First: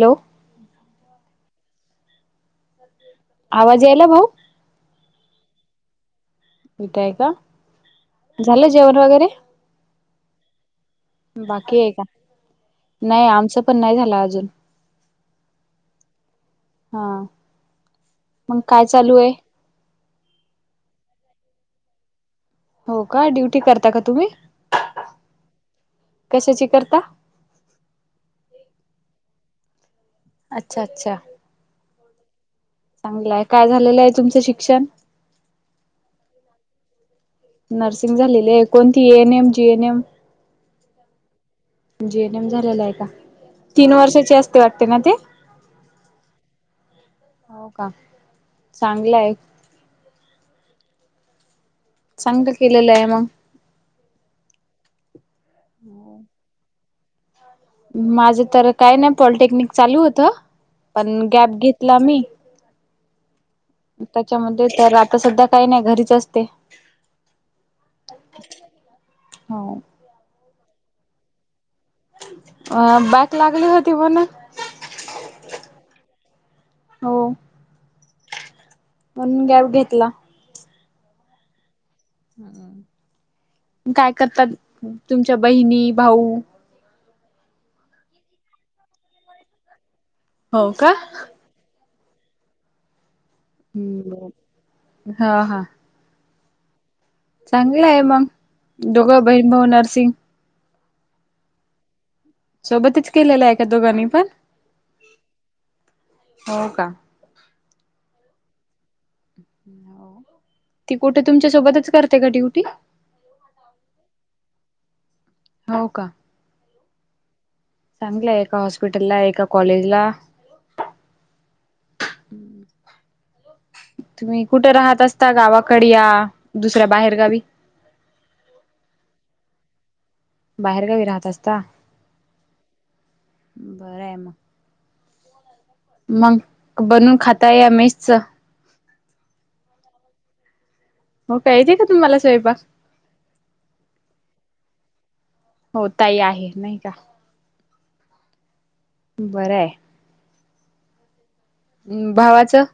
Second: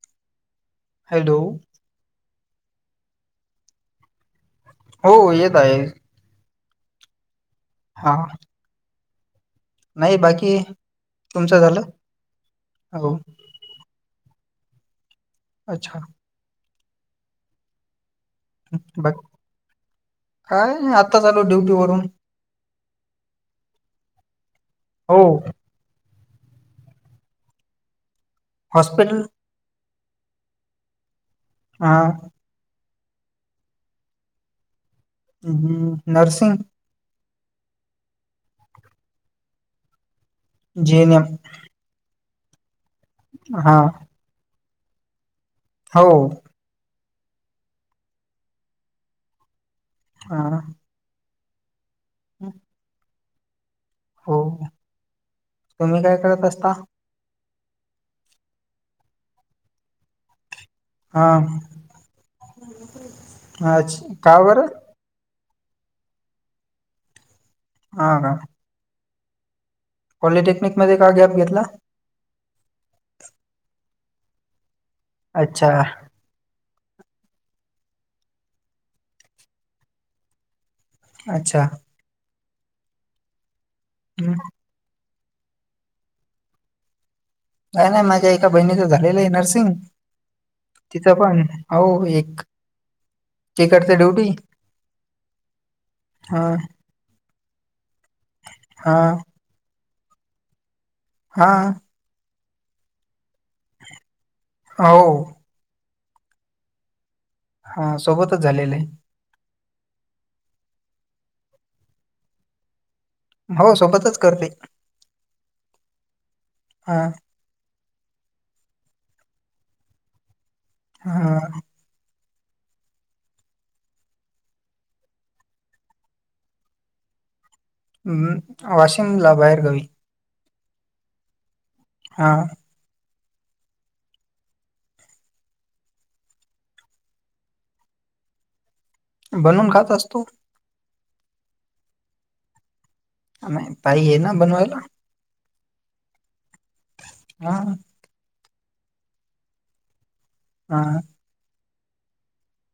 Low hello. आवाज यायला भाऊ? हो येत आहे. विताय का हां. झालं जेवण वगैरे? नाही बाकी तुमचं बाकी झालं आहे का हो नाही आमचं पण नाही झालं अजून. अच्छा हां. ब काय नाही आताच आलो ड्युटी वरून. हो का ड्युटी करता का तुम्ही? हो. कशाची करता? हॉस्पिटल अच्छा अच्छा. हां. चांगलंय काय झालेलं आहे तुमचं शिक्षण? उम्म हम्म नर्सिंग नर्सिंग झालेली आहे कोणती N M G N M? जेनयम G N M झालेला आहे का हां तीन वर्षाची असते वाटते ना ते. हाव हो का चांगलं आहे. हां. चांगलं केलेलं आहे मग. हो ना तुम्ही काय करत असता? माझं तर काय नाही पॉलिटेक्निक चालू होतं पण गॅप हां घेतला मी. [unintelligible] का बरं त्याच्यामध्ये तर आता सध्या काही नाही घरीच असते. हां का? होव पॉलिटेक्निक मध्ये का गॅप घेतला? अ बाईक लागली होती मनं. अच्छा. हो. म्हणून गॅप घेतला. अच्छा हम्म काय हं. करतात तुमच्या बहिणी, भाऊ? काय नाही माझ्या एका बहिणीच झालेलं आहे नर्सिंग हो का? तिचं पण अहो एक तिकडचे हम्म ड्युटी हा हा हां. चांगलं आहे मग हां दोघं बहीण, भाऊ नरसिंग. हां. सोबतीच केलेलं आहे का दोघांनी पण? आव हो का? हा सोबतच झालेले. ह्यो ती कुठे तुमच्यासोबतच करते का ड्यूटी? हो सोबतच करते. हो. का? हां. चांगलं आहे, एका हॉस्पिटलला, एका कॉलेजला. हा. तुम्ही कुठे? राहत असता, गावाकड या दुसऱ्या बाहेरगावी. हमं. वाशिम ला बाहेर गावी. बाहेरगावी राहत असता. हा.. बरं आहे मग. मग बनवून खाता या मेसचं. बनवून खात असतो. मग पाहिजे का, तुम्हाला स्वयंपाक. आम्ही हा ताई आहे ना बनवायला. हो. ताई आहे नाही का? हां. बरंय. हा.. हमं. भावाचं.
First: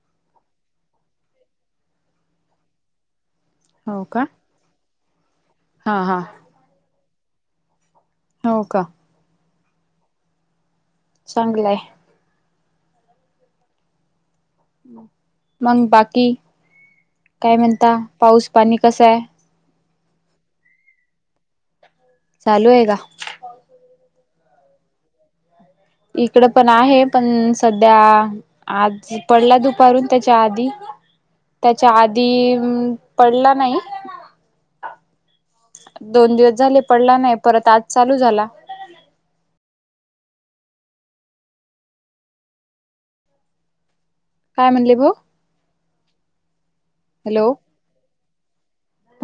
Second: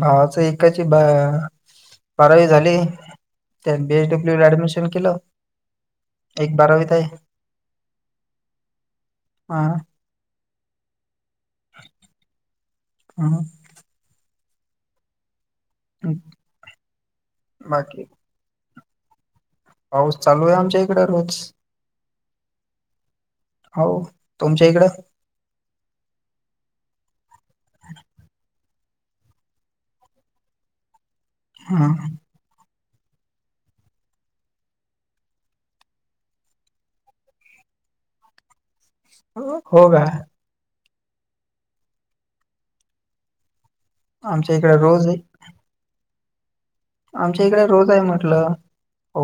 भावाचे एकाची, ब बारावी झाली. त्यान हो बीएच. का डब्ल्यू. ला ऍडमिशन केलं. हा. हा. एक बारावीत आहे. हो. का? हां. चांगलं आहे. हं.. मग बाकी काय म्हणता, बाकी पाऊस पाणी कसं आहे. पाऊस चालू आहे, आमच्या इकडे रोज. चालू आहे का? हावू तुमच्या इकडं? इकड पण आहे, पण सध्या. आज पडला दुपारून, त्याच्या आधी, त्याच्या हां. आधी.. पडला नाही. दोन दिवस झाले पडला नाही, परत आज चालू झाला. ह. हो. का? आमच्या काय इकडे म्हणले रोज भाऊ? आहे. हॅलो आमच्या इकडे रोज आहे. म्हटलं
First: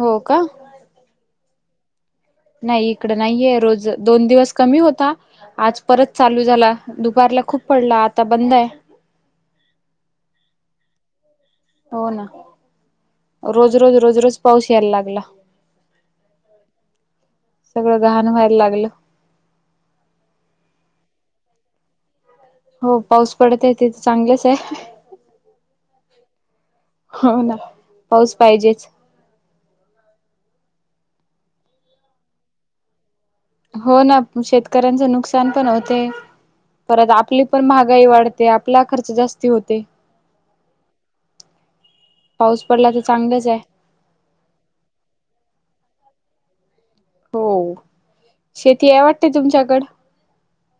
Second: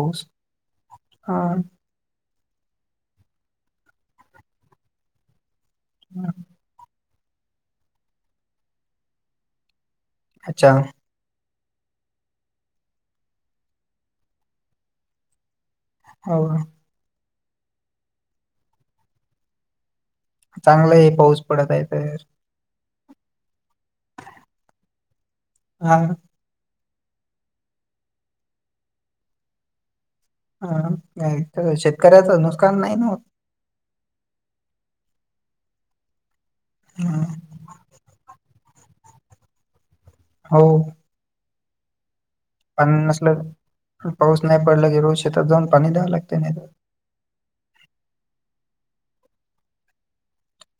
हो का हा. नाही इकडं नाहीये, रोज दोन दिवस कमी होता आज परत हां. चालू झाला. दुपारला खूप पडला, आता बंद आहे. अच्छा. हो. ना. रोज, रोज, रोज, रोज पाऊस यायला लागला. हावू.. सगळं घाण व्हायला लागलं. चांगलाय आहे. पाऊस पडत आहे तर. हो पाऊस पडत आहे, ते तर चांगलेच ये. हां. हो ना, पाऊस पाहिजेच. डायरेक्ट शेतकऱ्याचं नुकसान नाही ना होत. हो. ना, शेतकऱ्यांचे नुकसान पण, होते परत हं, आपली पण महागाई वाढते, आपला खर्च जास्ती होते. हो. पाऊस पडला पाणी तर चांगलंच आहे नसलं पाऊस नाही पडला की, रोज शेतात जाऊन पाणी द्यावं लागते नाही तर. हो, शेती आहे वाटते तुमच्याकड.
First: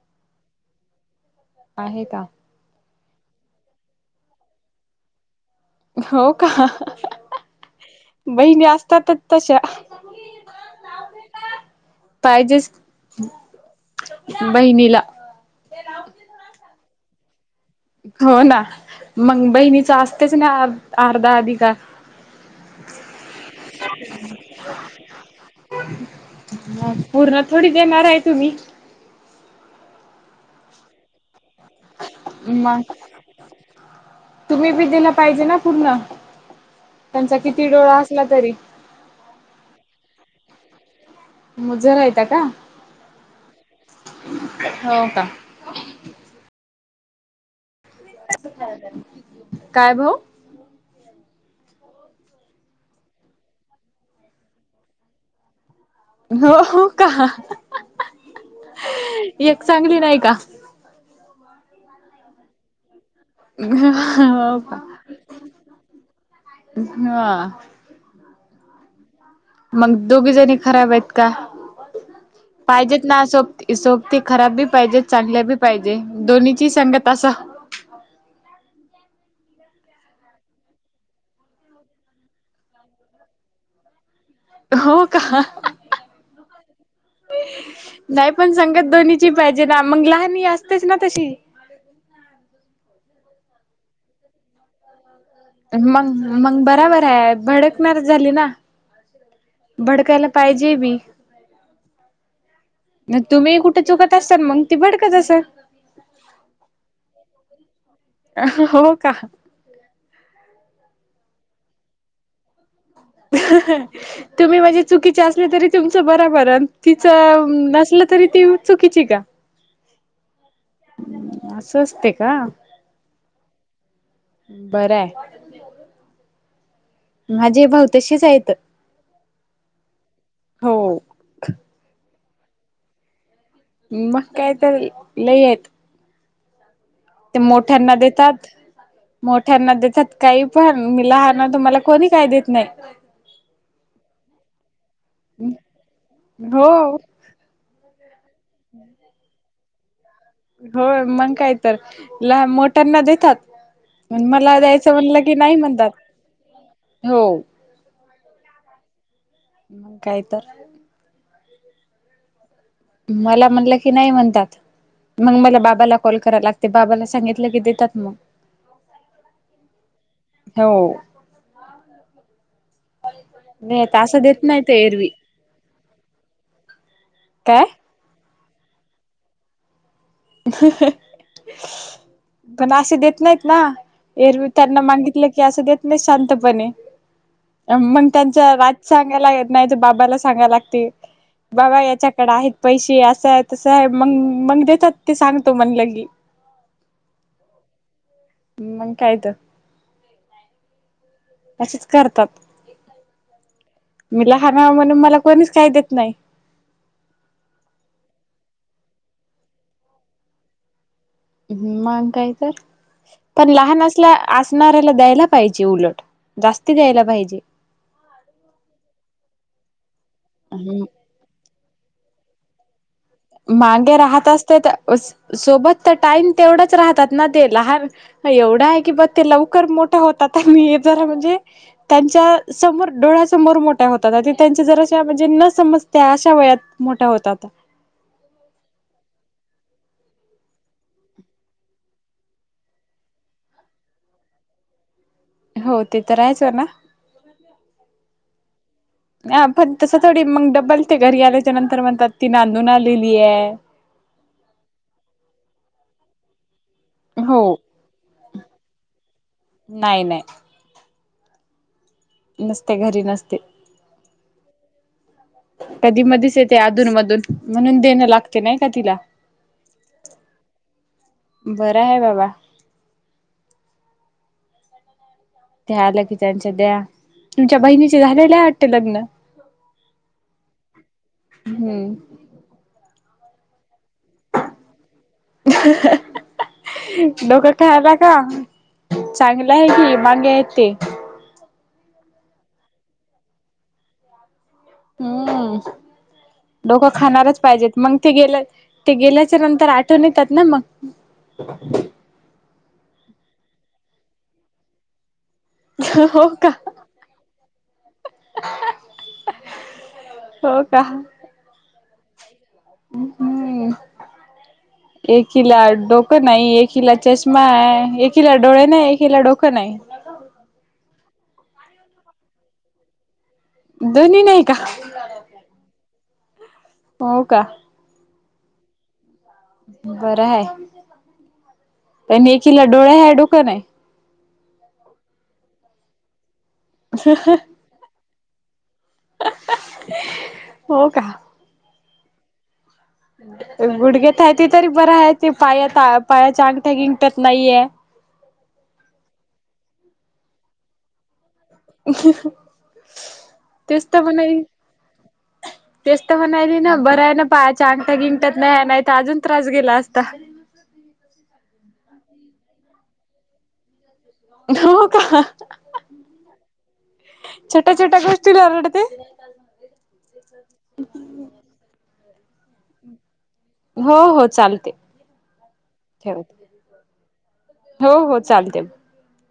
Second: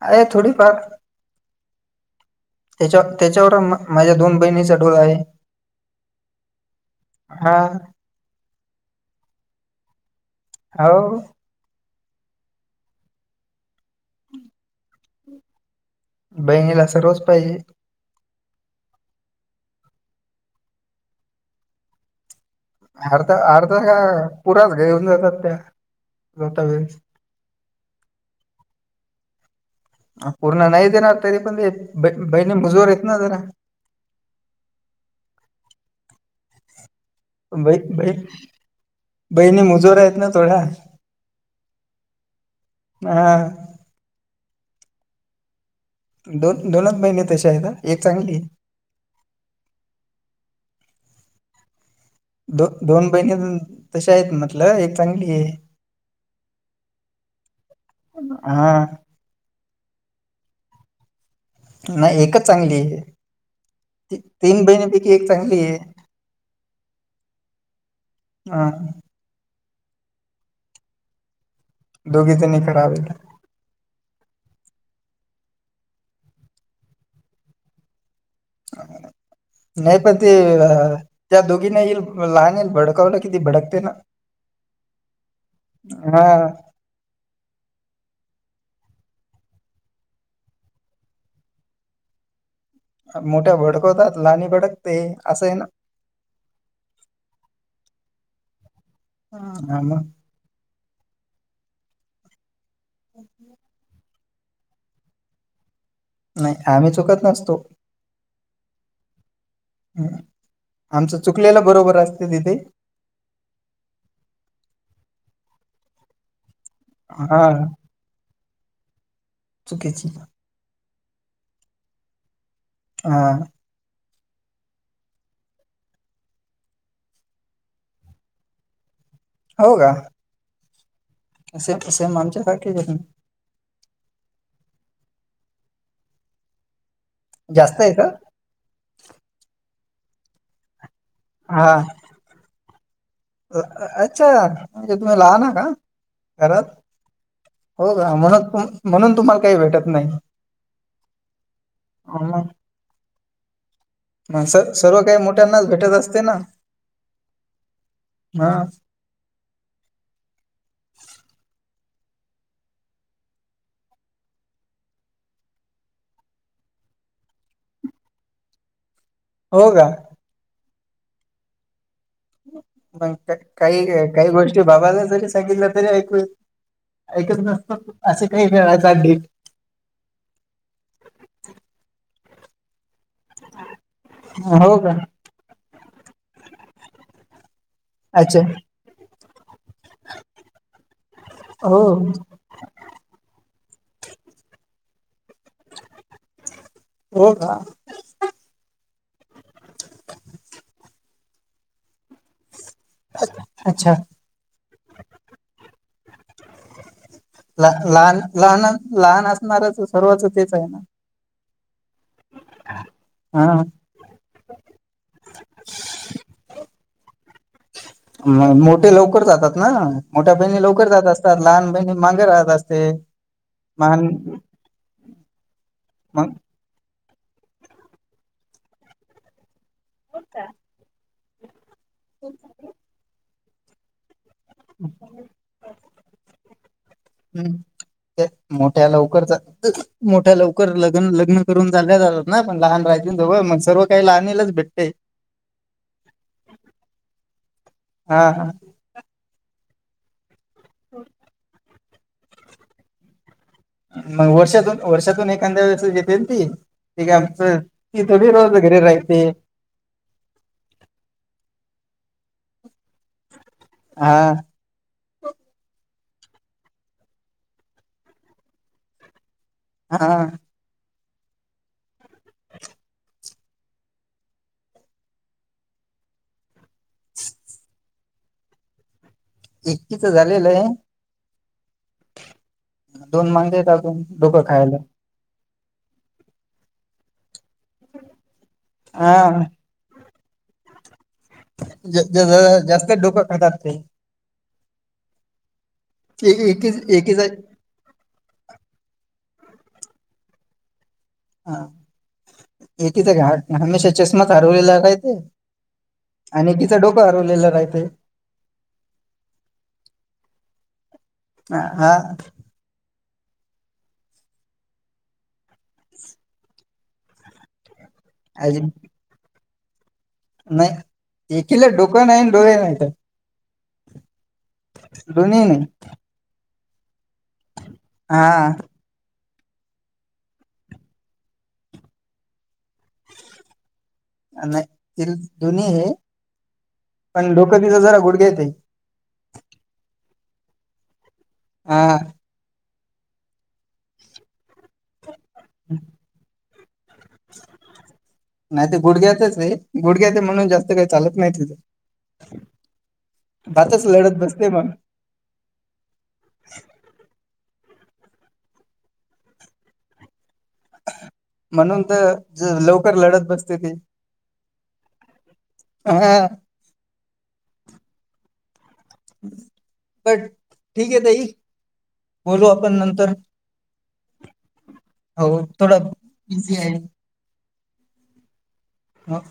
आहे थोडीफार. आहे का. तेच्या त्याच्यावर माझ्या, दोन बहिणीचा डोळा आहे. हो का, हा बहिणी असतातच तशा. हौ. पाहिजेच बहिणीला. बहिणीला सर्वच पाहिजे. हो ना, मग बहिणीच असतेच ना, अर्धा आधी का. अर्धा अर्धा काय पुराच घेऊन जातात, त्या जाता वेळेस. मग पूर्ण थोडी देणार आहे तुम्ही. पूर्ण नाही देणार तरी पण, बहिणी मजोर मग आहेत ना जरा. तुम्ही बी दिला पाहिजे ना पूर्ण, त्यांचा किती ही बै- डोळा बै- असला तरी. बहिणी मजूऱ्या आहेत ना थोड्या. मुजरा येता का, हा हो का. दोन दोनच बहिणी तसे आहेत, हं एक चांगली ये. काय भाऊ. दो दोन बहिणी तश आहेत, म्हटलं एक चांगली आहे. हो हो का, हा एक चांगली नाही का. नाही एकच चांगली ये. हो तीन का बहिणीपैकी, एक चांगली ये. हा हा. मग दोघी जणी खराब आहेत का, दोघी जणी खराब पाहिजेत आहेत ना सोबती. सोबती खराब बी पाहिजे, चांगल्या बी पाहिजे दोन्हीची संगत असावं. [unintelligible] नाही पण ते त्या दोघीना येईल, लहान येईल भडकावलं कि ती भडकते ना. हो का. हा नाही पण सांगत दोन्हीची पाहिजे ना, मग लहान हे असतेच ना तशी. मोठ्या भडकवतात, लाहनी भडकते असं आहे ना. मग मग बराबर आहे, भडकणार झाली ना. हा मग भडकायला पाहिजे बी, तुम्ही कुठे चौकत तसं मग ती, भडकत असलं. नाही आम्ही चुकत नसतो. अं.. हो का. आमचं चुकलेला बरोबर असते. [unintelligible] तुम्ही म्हणजे चुकीचे असले, तरी तुमचं बरोबरण. हा तिचं नसलं तरी, ती चुकीची का. चुकीची असं असते का. हां.. बरायं. माझे भाऊ तशीच आहेत. हो का. हो असे तसे आमच्यासारखे [unintelligible] मग काय तर लै येत. ते जास्त आहे मोठ्यांना का? देतात मोठ्यांना देतात, काही पण मी लहान आहे हा तर कोणी. काय देत नाही. अच्छा म्हणजे तुम्ही लहान हा का हो घरात? हो गं म्हणून म्हणून, तुम्हाला काही भेटत नाही. होय मग काय तर, अं, मग लहान मोठ्यांना देतात. मग मला स- द्यायचं सर्व काही म्हणलं की, नाही मोठ्यांनाच म्हणतात भेटत असते हो. हां. काय तर मला म्हणलं की नाही म्हणतात. मग मला बाबाला कॉल करा लागते बाबाला सांगितलं की देतात मग. हो का? हो. मंग का नाही काही आता असं काही देत गोष्टी नाही ते बाबाला एरवी जरी [unintelligible] तरी ऐकू ऐकत काय नसतं असं काही मिळायचं अं. डींग पण अशी देत नाहीत ना एरवी हो त्यांना का मागितलं की असं देत नाही शांतपणे. मग त्यांच अच्छा राज सांगायला येत नाही तर बाबाला सांगायला लागते हो बाबा याच्याकडे आहेत. पैशे असं आहे तसं आहे मंग मंग देतात ते सांगतो म्हण लगी. हो का? मंग काय तर अशेच करतात अच्छा मी लहान हाय म्हणून मला कोणीच काही देत नाही. लहान लहान लहान, असणारच सर्वात तेच आहे ना. हम्म.. मग काय तर, पण हा लहान असल्या असणाऱ्याला द्यायला पाहिजे उलट जास्ती द्यायला पाहिजे. म मोठे लवकर जातात ना मोठ्या बहिणी लवकर जातात. लहान बहिणी माांगे राहत असते. मागे महान राहतं असती ते तर सोबत तर टाइम मग तेवढाच राहतात ना, ते लहान एवढं आहे की बग. ते लवकर मोठा होतात मी हे जरा म्हणजे त्यांच्या समोर डोळ्या समोर मो ठा होतात त्यांच्या जराशा म्हणजे न समजत्या अशा वयात मोठ्या होतात. हम्म ते मोठ्या लवकरचा मोठ्या लवकर लग्न लग्न करून झाल्या जातात ना, पण लहान राहिज जवळ मग सर्व काही लहानलाच भेटते. हो ते तर राहायचं ना. हा आपण तसं थोडी मग डब्बल ते घरी आल्याच्या नंतर म्हणतात ती नांदून आलेली आहे. मग वर्षातून वर्षातून एखांद्या वेळेस घेते ती. ते काय आमच हो ती थोडी रोज घरी राहते. नाय नाय. नसते घरी नसते. हा. कधी मधीच येते अधून मधून म्हणून देणं लागते नाही का तिला. आ हा. बरं आहे बाबा. ते आलं की त्यांच्या द्या तुमच्या बहिणीचे झालेल्या वाटते लग्न. एक्किचा झालेलं आहे. हम्म दोन मांगे येत आपून डोकं खायला. डोकं. खेळायला का हा चांगलं आहे की मांगे आहेत ते. तेचं जास्तच डोकं खातात ते. हम्म डोकं एकीच एकीचा खाणारच पाहिजेत. मग ते गेल्या ते गेल्याच्या नंतर आठवण येतात ना मग. हा इतिचा घाट हमेशा चष्माच हरवलेला काय ते. हो. का आणि तिच डोकं हरवलेलं राहंतय. हो का. अ.. आं.. अम्म हम्म. एकिला डोकं नाही एक किला चष्मा आहे एकिला डोळे अजून नाही एकिला डोकं नाही. नाही एकीला डोकं नाही, डोळे नाहीत. दोन्हीही नाही का? दोन्हीही नाही. हो का? हा. बर हाय. लेकिला डोळे हाय, डोक नाही. नाही तिला दोन्ही आहे, पण डोकं तिचं जरा गुडघ्यात आहे. हो का. हां. गुडघ्यात हाय ते तरी बर आहे ते पाया-पायाच्या अंगठ्या गिंट्यात नाहीये. नाही ते गुडघ्यातच रे गुडघ्या ते, म्हणून जास्त काही चालत नाही तिथं. तेच भातच तर लढत म्हणाली. बसते मग तेचत म्हणाली ना बरं आहे ना, पायाच्या अंगठ्या गिंगटात नाही नाहीत अजून त्रास गेला असता. म्हणून तर लवकर लढत बसते ती. हो कां, हा छोट्या छोट्या गोष्टी रडते. बर ठीक आहे ताई, बोलू आपण नंतर. हो हो, चालते हो थोडा ठेवा बिझी आहे ठेवा. हो हो चालतंय. हा.